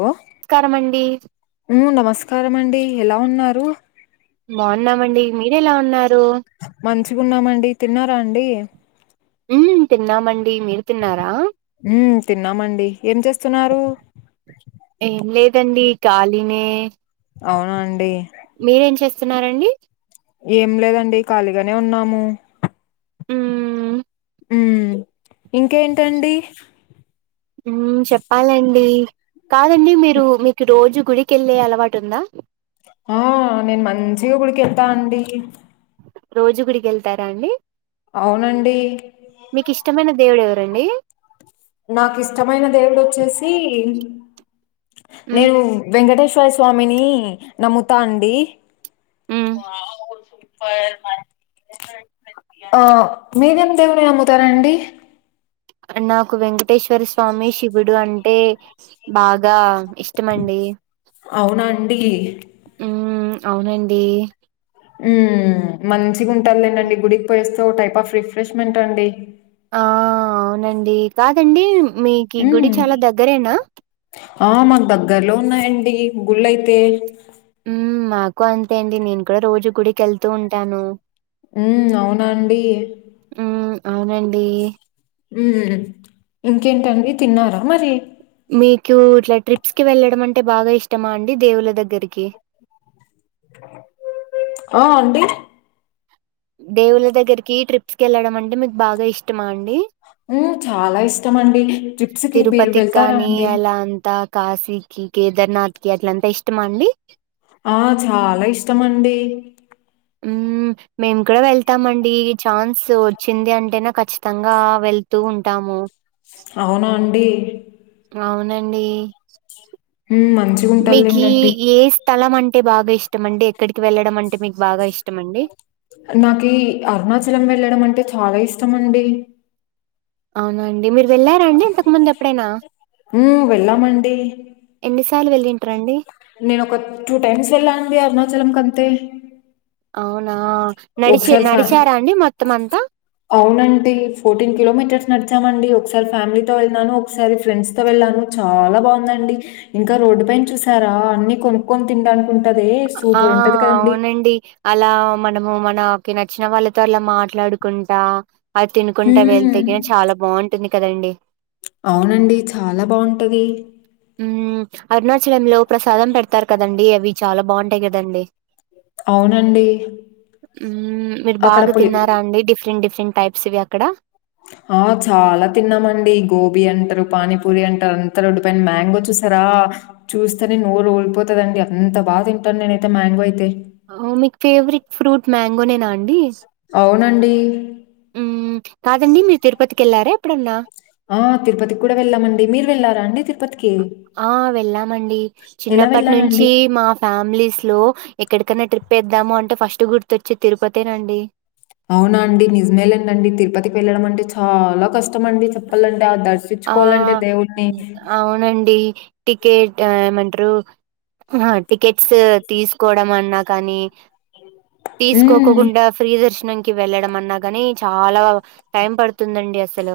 ఓ స్కారమండి ఉమ్ నమస్కారం అండి ఎలా ఉన్నారు బాగున్నామండి మీర ఎలా ఉన్నారు మంచిగున్నామండి తిన్నారా అండి ఉమ్ తిన్నామండి మీరు తిన్నారా ఉ తిన్నామండి ఏం చేస్తున్నారు ఏం లేదండి ఖళినే అవున అండి మీరేం చేస్తున్నారండి ఏం లేదండి ఖాళీగానే ఉన్నాము హ్మ్ హ్మ్ ఇంకేంటండి హ్మ్ చెప్పాలండి కాదండి మీరు మీకు రోజు గుడికెళ్ళే అలవాటు ఉందా ఆ నేను మంచిగా గుడికెళ్తా అండి రోజు గుడికి వెళ్తారా అండి అవునండి మీకు ఇష్టమైన దేవుడు ఎవరండి నాకు ఇష్టమైన దేవుడు వచ్చేసి ఉమ్ నేను వెంకటేశ శ్వర స్వామిని నమ్ముతా అండి ఉమ్ ఓ మీరేమి దేవుడిని నమ్ముతారండి నాకు వెంకటేశ్వర స్వామి శివుడు అంటే బాగా ఇష్టమండి అవునా అండి హ్మ్ అవునండి హ్మ్ మంచిగా ఉంటాంలేండండి గుడికి పోయేస్తే ఓ టైప్ ఆఫ్ రిఫ్రెష్మెంట్ అండి ఆ అవునండి కాదండి మీకు గుడి హ్మ్ చాలా దగ్గరేనా ఆ మాకు దగ్గరలో ఉన్నాయండి గుళ్ళయితే హ్మ్ మాకు అంతే అండి నేను కూడా రోజు గుడికి వెళ్తూ ఉంటాను హ్మ్ అవునాండి హ్మ్. అవునండి హ్మ్ ఇంకేంటండి తిన్నారా మరి మీకు ఇట్లా ట్రప్స్కి వెళ్ళడం అంటే బాగా ఇష్టమా అండి దేవుల్ల దగ్గరికి ఆ ఆంటి దేవుల దగ్గరికి ట్రిప్స్ కి వెళ్ళడం అంటే మీకు బాగా ఇష్టమా అండి హ్మ్ చాలా ఇష్టమండి ట్రిప్స్ కి మీరు తిరుపతికి వెళ్తారా కానీ, అండి అలా అంతా కాశీకి కేదార్నాథ్ కి అట్లంతా ఇష్టమా అండి ఆ చాలా ఇష్టమండి హ్మ్ మేము కూడా వెళ్తామండి ఛాన్స్ వచ్చింది అంటేనే ఖచ్చితంగా వెళ్తూ ఉంటాము అవునా అండి అవునండి హ్మ్ మంచి మీకీ ఏ స్థలం అంటే బాగా ఇష్టం అండి ఎక్కడికి వెళ్ళడం అంటే మీకు బాగా ఇష్టం అండి నాకి అరుణాచలం వెళ్ళడం అంటే చాలా ఇష్టమండి అవునండి మీరు వెళ్ళారాండి ఇంతకు ముందు ఎప్పుడైనా హ్మ్ వెళ్ళామండి ఎన్నిసార్లు వెళ్ళింటరుండి నేనొక టూ టైమ్స్ వెళ్ళానండి అరుణాచలం కంతే అవునా నడిచి ఒకసారి ఫ్యా నడిచారా అండి మొత్తం అంతా అవునండి ఫోర్టీన్ కిలోమీటర్స్ నడిచామండి ఒకసారి ఫ్యామిలీతో వెళ్ళినాను ఒకసారి ఫ్రెండ్స్ తో వెళ్ళాను చాలా బావుందండి ఇంకా రోడ్డు పైన చూసారా అన్ని కొనుక్కొని తినడానికి ఉంటాదే సూపర్ ఉంటది కదండీ అండి అలా మనము మనకి నచ్చిన వాళ్ళతో అలా మాట్లాడుకుంటా అయి తినుకుంటా హ్మ్ వెల్తేనే చాలా బాగుంటుంది కదండి అవునండి చాలా బాగుంటది హ్మ్ అరుణాచలం లో ప్రసాదం పెడతారు కదండి అవి చాలా బాగుంటాయి కదండీ అవునండి హ్మ్ మీరు అక్కడ బాగా పులి తిన్నారా అండి డిఫరెంట్ డిఫరెంట్ టైప్ స్వి అక్కడ ఆ చాలా తిన్నామండి గోబీ అంటారు పానీపూరి అంటారు అంతా రోడ్డుపైన మ్యాంగో చూసారా చూస్తేనే నోరు ఊర్పోతదండి అంత బాగా తింటాను నేనైతే మ్యాంగో అయితే మీకు ఫేవరెట్ ఫ్రూట్ మ్యాంగోనేనా అండి అవునండి హ్మ్ కాదండి మీరు తిరుపతికి ఎళ్లారా ఎప్పుడన్నా ఆ తిరుపతికి కూడా వెళ్ళామండి మీరు వెళ్లారా అండి తిరు ఆ వెళ్ళామండి ఎలా చిన్నప్పటి నుంచి వెళ్లారండి? మా ఫ్యామిలీస్ లో ఎక్కడికైన్నా ట్రిప్ ఎద్దాము అంటే ఫస్ట్ గుర్తోచ్చేది తిరుపతేనండి అవునా అండి నిజమే లేండండి తిరుపతికి వెళ్ళడం అంటే చాలా కష్టమండి చెప్పాలంటే ఆ ఆ! దర్శించుకోవాలంటే దేవుణ్ణి హ్మ్. అవునండి టికెట్ ఏమంటారు టికెట్స్ తీసుకోవడం అన్నా కానీ హ్మ్. తీసుకోకుండా ఫ్రీ దర్శనం కి వెళ్ళడం అన్నా కాని చాలా టైం పడుతుందండి అసలు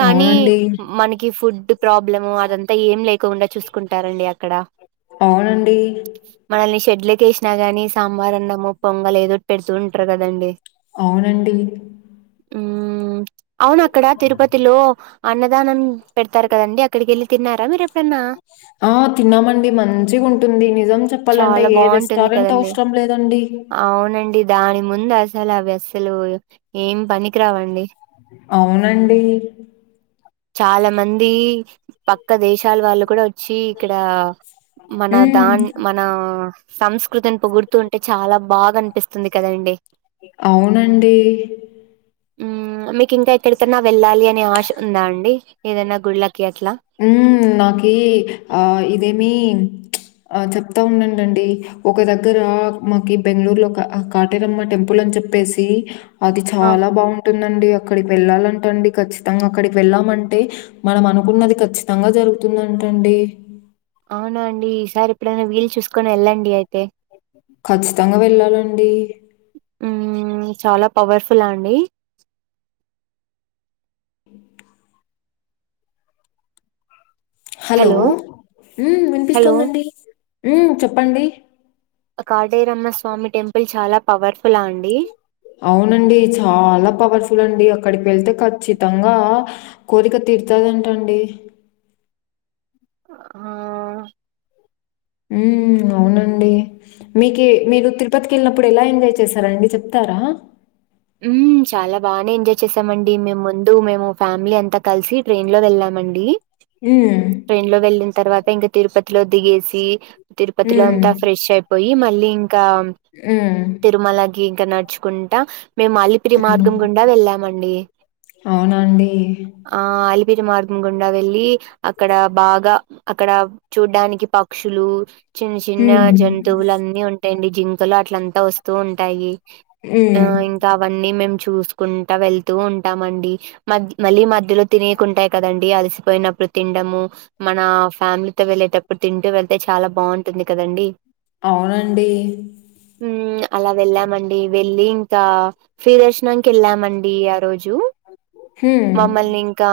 కానీ అవునండి. మనకి ఫుడ్ ప్రాబ్లం అదంతా ఏం లేకోకుండా చూసుకుంటారండి అక్కడ అవునండి మనల్ని షెడ్లోకేసినా గాని సాంబార్ అన్నమో పొంగలో ఏదోటి పెడుతూ ఉంటారు కదండి అవునండి హ్మ్ అవును అక్కడ తిరుపతిలో అన్నదానం పెడతారు కదండి అక్కడికి ఎళ్ళి తిన్నారా మీరు ఎప్పుడన్నా ఆ తిన్నామండి మంచిగా ఉంటుంది నిజం చెప్పాలంటే చాలా ఏ బాగుంటుంది రెస్టారెంట్ కదండి అవసరం లేదండి అవునండి దాని ముందు అసలు అవి అస్సలు ఏం పనికిరావండి అవునండి చాలా మంది పక్క దేశాల వాళ్ళు కూడా చ్చి ఇక్కడ మన హ్మ్. దాన్ మన్ నా సంస్కృతిని పొగుడుతూ ఉంటే చాలా బాగా అనిపిస్త కదండి అవునండి. హ్మ్ మీక్ ఇంకా ఎక్కడికన్నా వెళ్ళాలి అనే ఆశ ఉందా అండి ఏదైనా గుళ్లకి అట్లా హ్మ్ నాకీ ఇదేమి ఆ చెప్తా ఉండండండీ ఒక దగ్గర మాకి బెంగళూరు లో కాటేరమ్మ టెంపుల్ అని చెప్పేసి అది ఆ చాలా బాగుం ఉంటుందండి అక్కడికి వెళ్ళాలంట అండి ఖచ్చితంగా అక్కడికి వెళ్ళామంటే మనం అనుకున్నది ఖచ్చితంగా జరుగుతుందంటండీ అవునా అండి ఈసారి ఎప్పుడైనా వీలు చూసుకొని ఎళ్ళండి అయితే ఖచ్చితంగా వెళ్ళాలండి హ్మ్ చాలా పవర్ఫులా అండి హలో హ్మ్ హలో వినిపిస్తోందండి హ్మ్ చెప్పండి కాటేరమ్మ స్వామి టెంపుల్ చాలా పవర్ఫులా అండి. అవునండి చాలా పవర్ఫుల్ అండి అక్కడికి వెళ్తే ఖచ్చితంగా. కోరిక తిరుతదటండి. ఆ ఉ అవునండి మీకె మీరు తిరుపతికి వెళ్ళినప్పుడు ఎలా ఎంజాయ్ చేశారా అండి చెప్తారా. ఊ చాలా బానే ఎంజాయ్ చేసామండి మేము ముందు మేము ఫ్యామిలీ అంతా కలిసి. ట్రైన్ లో వెళ్ళామండి. ఊ ట్రైన్ లో వెళ్ళిన తర్వాత ఇంకా తిరుపతిలో దిగేసి తిరుపతిలో హ్మ్. అంతా ఫ్రెష్ అయి. పోయి మళ్ళీ ఇంకా. ఊ తిరుమలకి ఇకా నడుచుకుంటా మేము అలి. పిరి హ్మ్. మార్గం గుండా వెళ్ళామండి. అవునా అండి? ఆ అలిపిరి మార్గం గుండా వెళ్ళి అక్కడ బాగా అక్కడ. చూడ్డానికి పక్షులు. చిన్న చిన్న హ్మ్. జంతువులు అన్నీ ఉంటాయండి జింకలు అట్లంతా వస్తూ ఉంటాయి. ఆ హ్మ్. ఇంకా అవన్నీ మేము చూసుకుంటా వెళ్తూ ఉంటామండి. మ మళ్ళీ మధ్యలో తినకుంటాయి కదండి అలసిపోయినప్పుడు తిండము. మన ఫ్యామిలీతో వెళ్ళేటప్పుడు తింటూ వెళ్తే చాలా బాగుంటుంది కదండి. అవునండీ ఉమ్ అలా వెళ్ళామండి వెళ్ళి ఇంకా ఫ్రీ దర్శనానికి వెళ్ళామండీ ఆ రోజు హ్మ్. మమ్మల్ని ఇంకా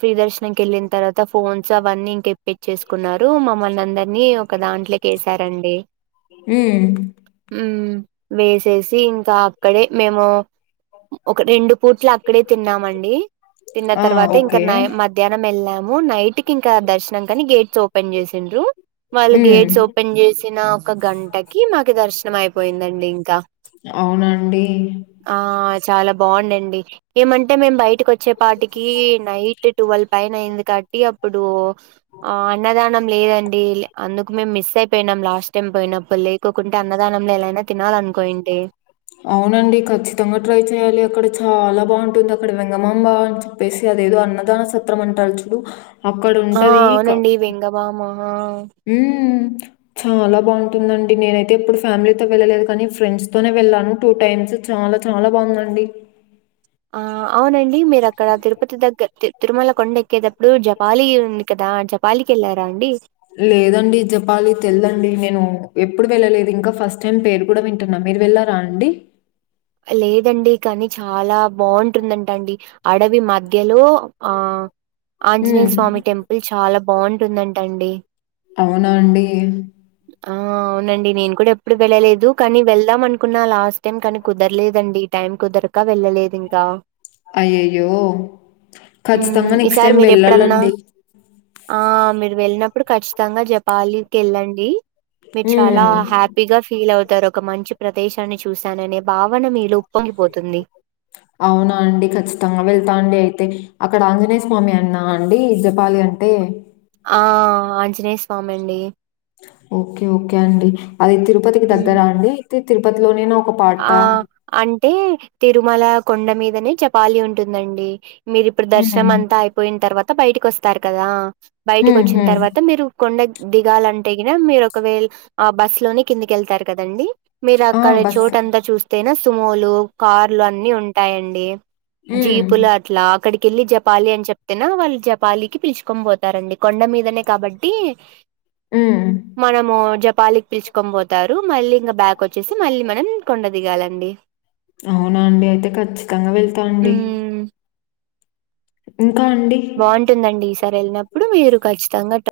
ఫ్రీ దర్శనం కెళ్ళిన్ తర్వాత ఫోన్స్ అవన్నీ ఇంకేం తేప్పిచ్చేసుకున్నారు మమ్మల్నందర్నీ ఒక దాం కేసారండి హ్మ్. ఊ వేసేసి ఇంకా అక్కడే మేము ఒక రెండు పూట్లక్కడే తిన్నామండి తిన్న ఆ! తర్వాత ఇంకా ఓకే. నయ మ ధ్యానం వెళ్ళాము నైట్కి ఇంకా దర్శనం కని గేట్స్ ఓపెన్ చేసిండ్రు. వాళ్ళు హ్మ్. గేట్స్ ఓపెన్ చేసిన ఒక గంటకి మాకు దర్శనం అయిపోయిందండి ఇంక అవునండి ఆ చాలా బాగుండండి ఏమంటే మేము బయటికొచ్చే పాటికీ నైట్ టువల్ పైన అయింది కాట్టి అప్పుడు ఆ అన్నదానం లేదండీ లె అందుకు మేము మిస్ అయిపొయినం లాస్ట్ టైం పోయినప్పులే కోకుంట అన్నదానంలో ఎలాయినా తినాలనుకోయింటి అవునండి ఖచ్చితంగా ట్రై చెయాలి అక్కడ చాలా బావుంటుందక్కడ వెంగమాంబా. ప్పేసి అదేదో అన్నదాన సత్రం అంటారు చుడు అక్కడ ఉంటదీ క అవునండి వెంగబామ వామా ఆ ఊమ్ చాలా బాగుంటుందండి నేనైతే ఎప్పుడు ఫ్యామిలీతో వెళ్ళలేదు, కనీ ఫ్రెండ్స్ తోనే వెళ్ళాను టూ టైమ్స్. చాలా చాలా బావుందండి ఆ అవునండి మీరు అక్కడ తిరుపతి దగ్గ తి తిరుమల కొండ ఎక్కేటప్పుడు జపాలి ఉంది కదా జపాలికెళ్లారా అండి. లేదండి చెప్పాలి తెల్దండి నేను ఎప్పుడు వెళ్ళలేదు ఇంకా ఫస్ట్ టైం పేరు కూడా వి న్నా మీరు వెళ్ళారా అండి లేదండి కానీ చాలా బాగుంటుందంట అండి అడవి మధ్యలో ఆ. ఆంజనేయ హ్మ్. స్వామి టెంపుల్ చాలా బావుంటుందంటండి. అవునా అండీ. ఆ అవునండి నేను కూడా ఎప్పుడు వెళ్ళలేదు కానీ వెళ్దాం అనుకున్నా లాస్ట్ టైం కను. కుదరలేదండి టైం కుదరక వెళ్ళలేదు ఇంకా. అయ్యయ్యో హ్మ్. ఖచ్చితంగా నెక్స్ట్ ఈసారి టైం మీరెప్పుడన్నా వెళ్ళాలండి. ఆ మీరు వెళ్ళినప్పుడు, ఖచ్చితంగా, జపాలికెళ్ళండి. మీరు చాలా హ్మ్. హ్యాపీగా, ఫీల్ అవుతారు, ఒక మంచి ప్రదేశాన్ని, చూసాననే. భావన మీలో, ఉప్పొంగిపోతుంది. అవునా అండి, ఖచ్చితంగా వెళ్తా అండి, అయితే అక్కడ ఆంజనేయ స్వామి అన్నా అండి జపాలి అ. దే. ఆ ఆంజనేయ స్వామిండీ. ఓకే ఓకే అండి అది తిరుపతికి హ్మ్. దగ్గరా అండీ ఐతే తిరుపతిలోనేనా ఒక ఆ! పార్టా. అంటే తిరుమల కొండ మీదనే చపాలీ ఉంటుందండి. మీరు ఇప్పుడు హ్మ్. దర్శనం అంతా అయిపోయిన్ తర్వాత బయటకి వస్తారు కదా హ్మ్. బయటకొచ్చిన్ హ్మ్. తర్వాత మీరు. కొండ దిగాలంటే గిన మీరు ఒకవేళ ఆ బస్ లోనే కిందికెళ్తారు కదండి. మీరు ఆ! అక్కడ బస్ చోటంతా చూస్తేనే సుమోలు కార్లు అన్నీ ఉంటాయండి. హ్మ్. జీపుల అ. ఇట్లా అక్కడికెళ్ళి జపాలి అని చెప్తెన వాళ్ళు జపాలికి పిలుచుకొని పోతారండి కొండ మీదనే కాబట్టి. ఉమ్. మనము జపాలికి పిల్చుకొంబోతారు మళ్ళీ ఇంగ బ్యాక్ వచ్చేసి మళ్ళీ మనం. కొండ దిగాలండి. అవునా అండి అయితే ఖచ్చితంగా వెళ్తా అండి. హ్మ్. ఇంకా అండి. బాగుంటుందండి ఈసారి వెళ్ళినప్పుడు మీరు చ్చితంగా ట.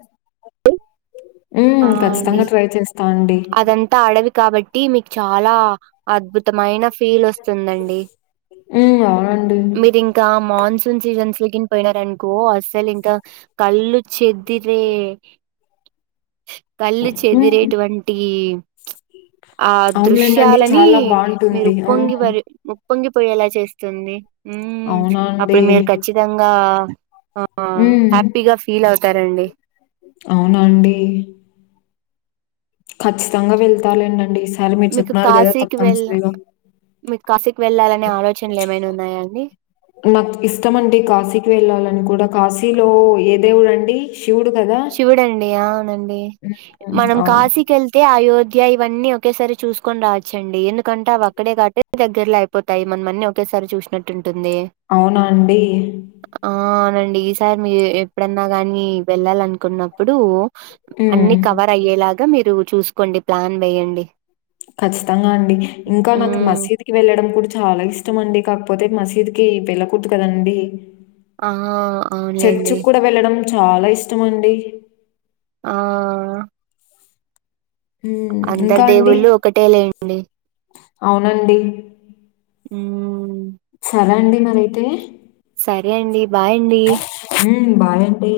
ఆ హ్మ్. అండి ఖచ్చితంగా ట్రై చేస్తా అండి. అదంతా అడవి కాబట్టి మీకు చాలా. అద్భుతమైన ఫీల్ ఓస్తుందండి హ్మ్. అవునండి. మీరిం. ఇంకా మాన్సూన్ సీజన్స్ లో కిని పోయినారు అనుకో అస్సలు ఇంకా. కళ్ళు చెదిరే. కళ్ళు హ్మ్. చెదిరేటువంటి. ఆ అవునులేండండి. దృశ్యాలని చాలా మీరు బావుంటుంది. ఉపొంగి హ్మ్. పరి. ముప్పొంగి పొయేలా చేస్తుంది ఉమ్ అవునా అప్పుడు అండి? మీరు ఖచ్చి. నిధంగా ఆ హ్మ్. హ్యాపీగా ఫీల్ అవుతారండి. అవునండి. ఖచ్చితంగా వెళ్తాలే న నాన్న ఈ సారి మీరు మీకు చెప్పన్నారు కదా కాశీకి వెళ్ తప్పనిసరిగా. మీకు కాసికి వెళ్ళాలనే ఆలోచనలు లే మైనవున్నాయండి. మకు ఇష్టమండి కాశీకి వెళ్ళాలని కూడా కాశీలో ఏదేవుడుండి. శివుడు కదా. శివుడండి అవునండి హ్మ్. మనం అవును. కాశీకేల్. అంటే అయోధ్య ఇవన్నీ ఒకేసారి చూసుకొని రావచ్చండి ఎందుకంటే అవి అక్కడే కాబట్టి దగ్గరలో ఐ. పోతాయి మన మన్ని ఒకేసారి చూసినట్టుటుంటుంది. అవునాండి. ఆ అవునండి ఈసారి మీరు ఎప్పుడన్నా గానీ వెళ్ళాల అనుకున్నప్పుడూ. హ్మ్. అన్ని కవర్ అయ్యేలాగా మీరు చూసుకోండి ప్లాన్ వేయండి. ఖచ్చితంగా అండి ఇంకా నాకు హ్మ్ మసీద్. వెళ్ళడం కూడా చాలా ఇష్టం అండి కాకపోతే మసీద్ కి వెళ్ళకూడదు కదండి ఆ చర్చి అవునులేండి కూడా వెళ్ళడం చాలా ఇష్టం అండి ఆ ఉమ్ అందరు ఇంకా అండి దేవుళ్ళు ఒకటే లేండి అవునండి ఊమ్ సరే అండి మరైతే సరే అండి బాయ్ అండి ఉమ్ బాయండి